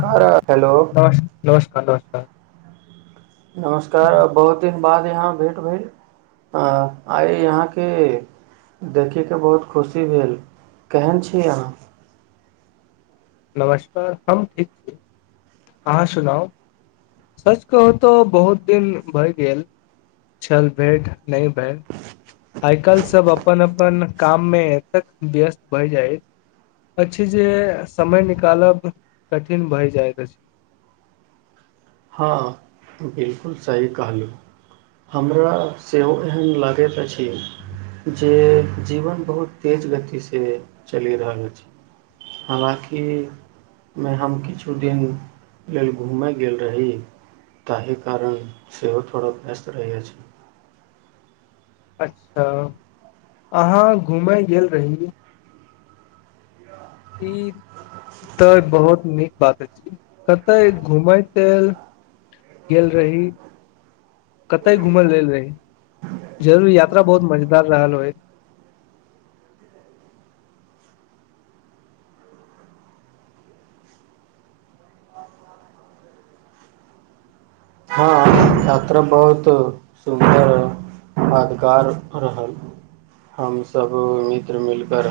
car hello नमस् नमस्कार नमस्कार हँ नमस्कार बहुत बाद यहाँ भेँट भेल आइ यहाँके देखैके बहुत खुशी भेल केहन छी अहाँ नमस्कार हम ठीक छी अहाँ सुनाउ सच कहू तऽ बहुत दिन भए गेल छल भेट नहि भरि आइ काल्हि सभ अपन अपन काममे एतेक व्यस्त भय जाइत अछि जे समय निकालब कठिन भए जाइत अछि हँ बिलकुल सही कहलहुँ हमरा सेहो एहन लागैत अछि जे जीवन बहुत तेज गतिसँ चलि रहल अछि हालाँकिमे हम किछु दिन लेल घूमय गेल रही ताहि कारण सेहो थोड़ा व्यस्त रहै अछि अच्छा अहाँ घूमय गेल रही ई तऽ बहुत नीक बात अछि कते घूमय के गेल रही कते घुमल लेल रही जरर यात्रा बहुत मजेदार रहल होइ हँ यात्रा बहुत सुन्दर आधकार रहल हमस मित्र मिलकर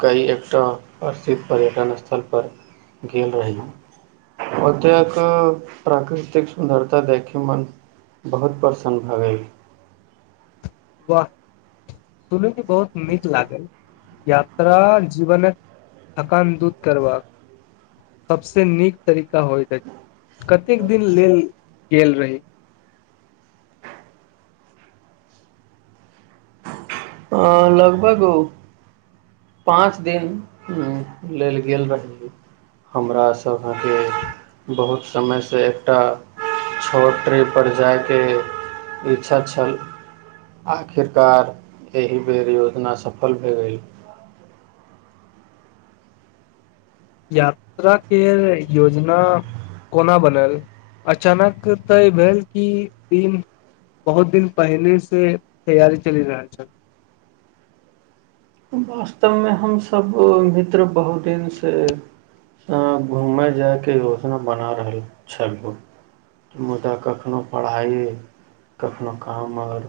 कई एकटा प्रसिद्ध पर्यटन स्थल पर गेल रही ओतेक प्राकृतिक सुन्दर तऽ देखय मोन बहुत प्रसन्न भऽ गेल वाह सुनैमे बहुत नीक लागल यात्रा जीवनक थकान दूत करबाक सबस नीक तरीका होइत अछि कतेक दिन लेल गेल रही अ, लगभग पांच दिन लेल गेल रहिये हमरा सब के बहुत समय एकटा छोट टिप्पणी पर जाय के इच्छा छल आखिर कार एहि बेर योजना सफल भए गेल यात्रा के योजना कोना बनल अचानक तऽ ई भेल कि दिन बहुत दिन पहिनेे से तैयारी चलि रहल छल वास्तवमे हमसभ मित्र बहुत दिनसँ घूमय जायके योजना बना रहल छलहु मुदा कखननो पढ़ाइ कखननो काम आर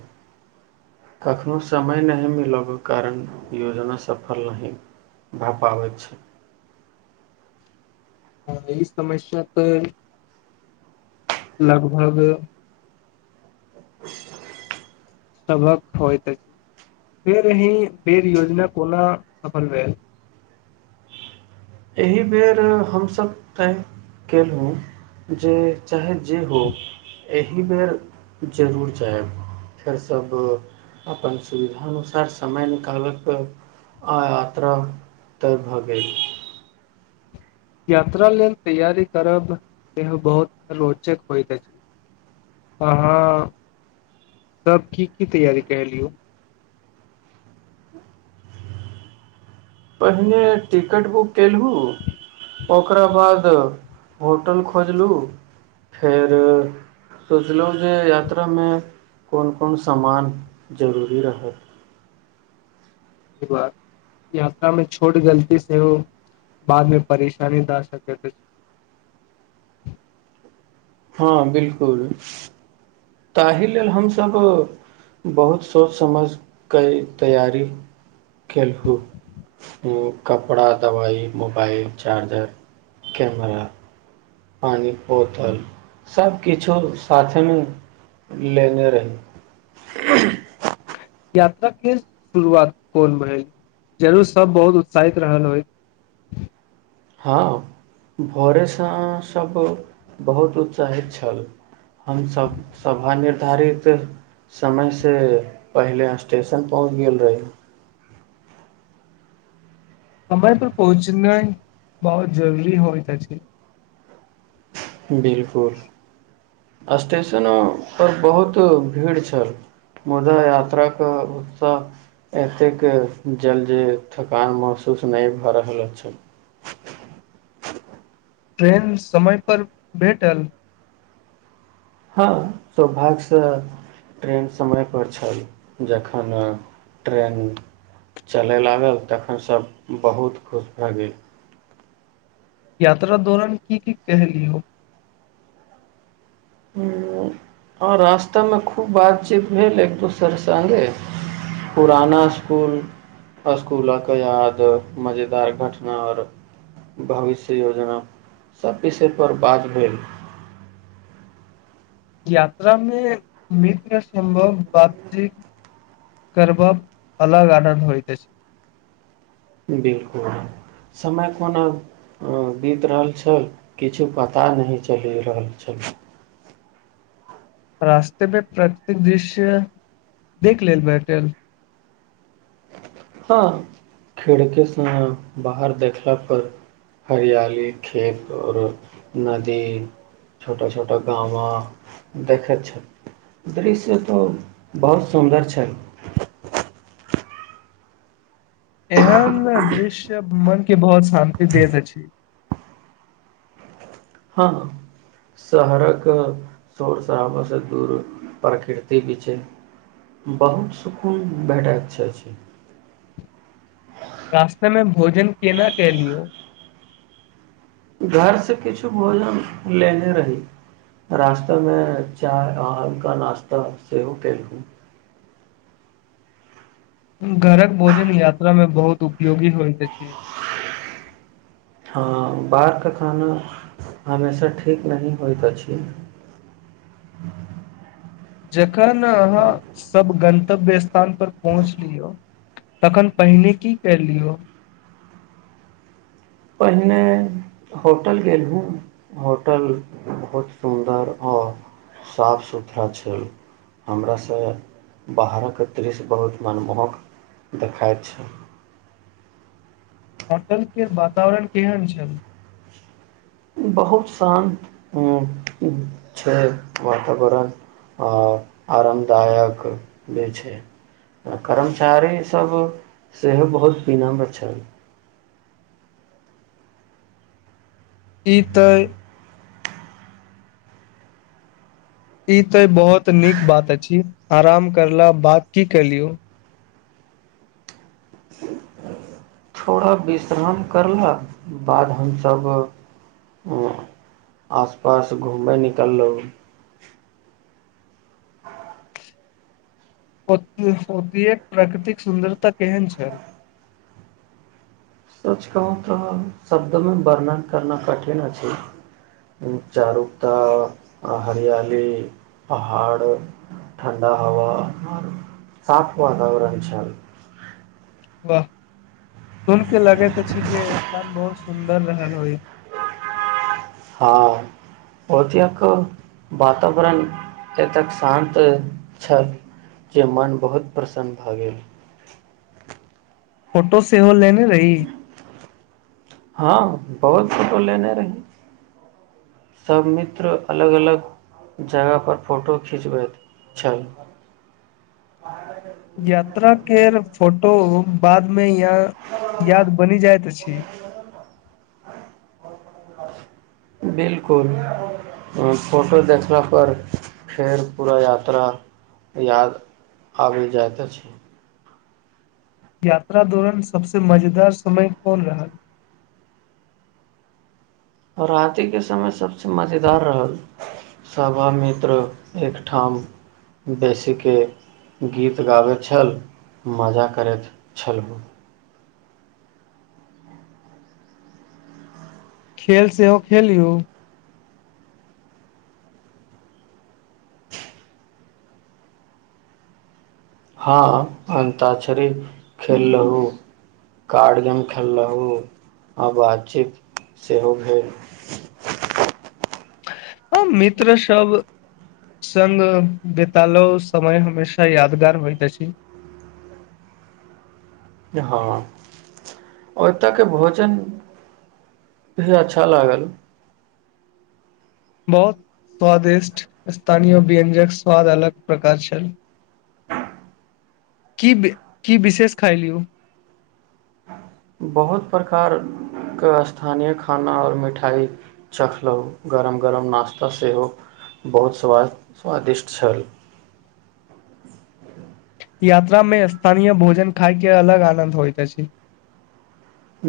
कखनोहु समय नहि मिलयक कारण योजना सफल नहि भऽ पाबैत छै आ ई समस्या तऽ लगभग ा सबक होइ फेर अही फेर योजना कोना सफल भेल एहि बेर हमसभ तय केलहुँ जे चाहे जे हो एहि बेर जरूर जायब फेर सब अपन सुविधा अनुसार समय निकालब आ यात्रा तय भऽ गेल यात्रा लेल तैयारी करब सेहो बहुत रोचक होइत अछि अहाँ सब की की तैयारी केलियौ पहिने टिकट बुक कयेलहुँ ओकरा बाद होटल खोजलहुँ फेर सोचलहुँ जे यात्रामे कोन कोन सामान जरूरी रहत बात यात्रा मे छोट गलती से ओ बादमे परेशानी द सक हँ बिलकुल ताहि लेल हमसभ बहुत सोचि समझि क तैयारी केलहुँ कपड़ा दबाइ मोबाइल चार्जर कैमरा पानिके बोतल सभकिछो साथेमे लेने रही यात्राे शुरुआत कोन भेल जरूर सब बहुत उत्साहित रहल होइ हँ भोरेसँ सभ बहुत उत्साहित छल हमसभ सभा निर्धारित समयसँ पहिले स्टेशन पहुँच गेल रही समरा पर पहुँचनाइ बहुत जरूरी होइ त छै बिलकुल स्टेशनो पर बहुत भीड़ छल मुदा यात्राके ओतऽ एतेक जल जे थकान महसूस नहि भऽ रहल छल ट्रेन समय पर बैठल हँ सौभाग्यसँ ट्रेन समयपर छल जखन ट्रेन चलय लागल तखन सभ बहुत खुश भए गेल यात्रा दौरान की की कहली हो आओ रास्तामे खूब बातचीत भेल एक दोसर सङ्गे पुराना इसकुल इसकुलक याद मजेदार घटना आओर भविष्य योजना सभ विषयपर बात भेल यात्रा मे मित्र सम्भव बातचीत करब अलग अलर होइते छै बिलकुल समय कोना बीत रहल छल किछु पता नहि चलि रहल छल रास्तेमे प्राकृतिक दृश्य देख लेल बैठल हँ खिड़केसँ बाहर देखला पर हरियाली खेत आओर नदी छोटा छोटा गाँवा देखैत छल दृश्य तऽ बहुत सुन्दर छै एहन दृश्य मन के बहुत शान्ति देैत अछि हँ शहरक शौर शराबासँ दूर प्रकृति भी छै बहुत सुकून भेटय इच्छा छै रास्तेमें भोजन केना कलियौ घरसँ किछु भोजन लेने रही रास्तामे चाय आलका नाश्ता सेहो केलहुँ घरक भोजन यात्रामे बहुत उपयोगी होइत छै हँ बाहरके खाना हमेशा ठीक नहिही होइत अछि जखन अहाँ सभ गन्तव्य स्थान परर पहुँच लियौ तखन पहिने की कर लियौ पहिने होटल गेलहुँ होटल बहुत सुन्दर आओर साफ सुथरा छल हमरासँ बाहरक दृश्य बहुत मनमोहक देखाइत छल हतलक वातावरण केहन छल बहुत शान्त छै वातावरण आओर आरामदायक भी छै कर्मचारीसभ सेहो बहुत पीना छल ई तऽ ई तऽ बहुत नीक बात अछि आराम करला बात की कलियौ थोड़ा विश्राम करलक बाद हमसभ आस पास घूमय निकललहुँ तेक प्राकृतिक सुन्दरता केहन छ आजकल तऽ शब्दमे वर्णन करना कठिन अछि चारुता हरियाली पहाड़ ठण्डा हवा साफ वातावरण छल वाह सुन के लगैत छी जे स्थान बहुत सुन्दर रहल होइ हँ ओतेक वातावरण एतेक शान्त छल जे मन बहुत प्रसन्न भऽ गेल फोटो सेहो लेने रही हँ बहुत फोटो लेने रही सब मित्र अलग अलग जगह पर फोटो खिचबैत छल यात्रा के फोटो बाद मे यहाँ याद बनि जाइत छी बिलकुल फोटो देखलापर फेर पूरा यात्रा याद आबि जाइत अछि यात्रा दौरान सबसे मजेदार समय कोन रहल आ रातिके समय सभसँ मजेदार रहल सभ मित्र एकठाम बेसीके गीत गाबैत छल मजा करैत छलहु खेल से हो खेलेल हो हँ अन्ता्षरी खेल रहू कार्ड गेम खेल रहू आ बातचीत सेहो भेल आ मित्र सब सङग बितालो समय हमेशा यादगार होइत जा छै हँ ओतऽ के भोजन भी अच्छा लागल बहुत स्वादिष्ट स्थानीय व्यंजक स्वाद अलग प्रकार छल की की विशेष खााय लि बहुत प्रकारके स्थानीय खाना आओर मिठाइ चखलहुँ गरम गरम नाास्ता सेहो बहुत स्वाद स्वादिष्ट छल ह यात्रा मे स्थानीय भोजन खाायके अलग आनन्द होइत अछि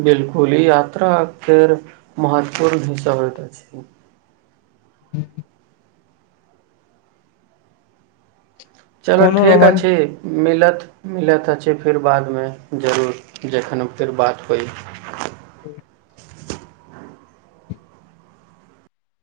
बिलकुल ई यात्राे महत्वपूर्ण हिसाब हो छै ह चलो कोनो ठीक अ रोमांच छै मिलत मिलैत छै फेर बादमे जरूर जखन फेर बात होइ ह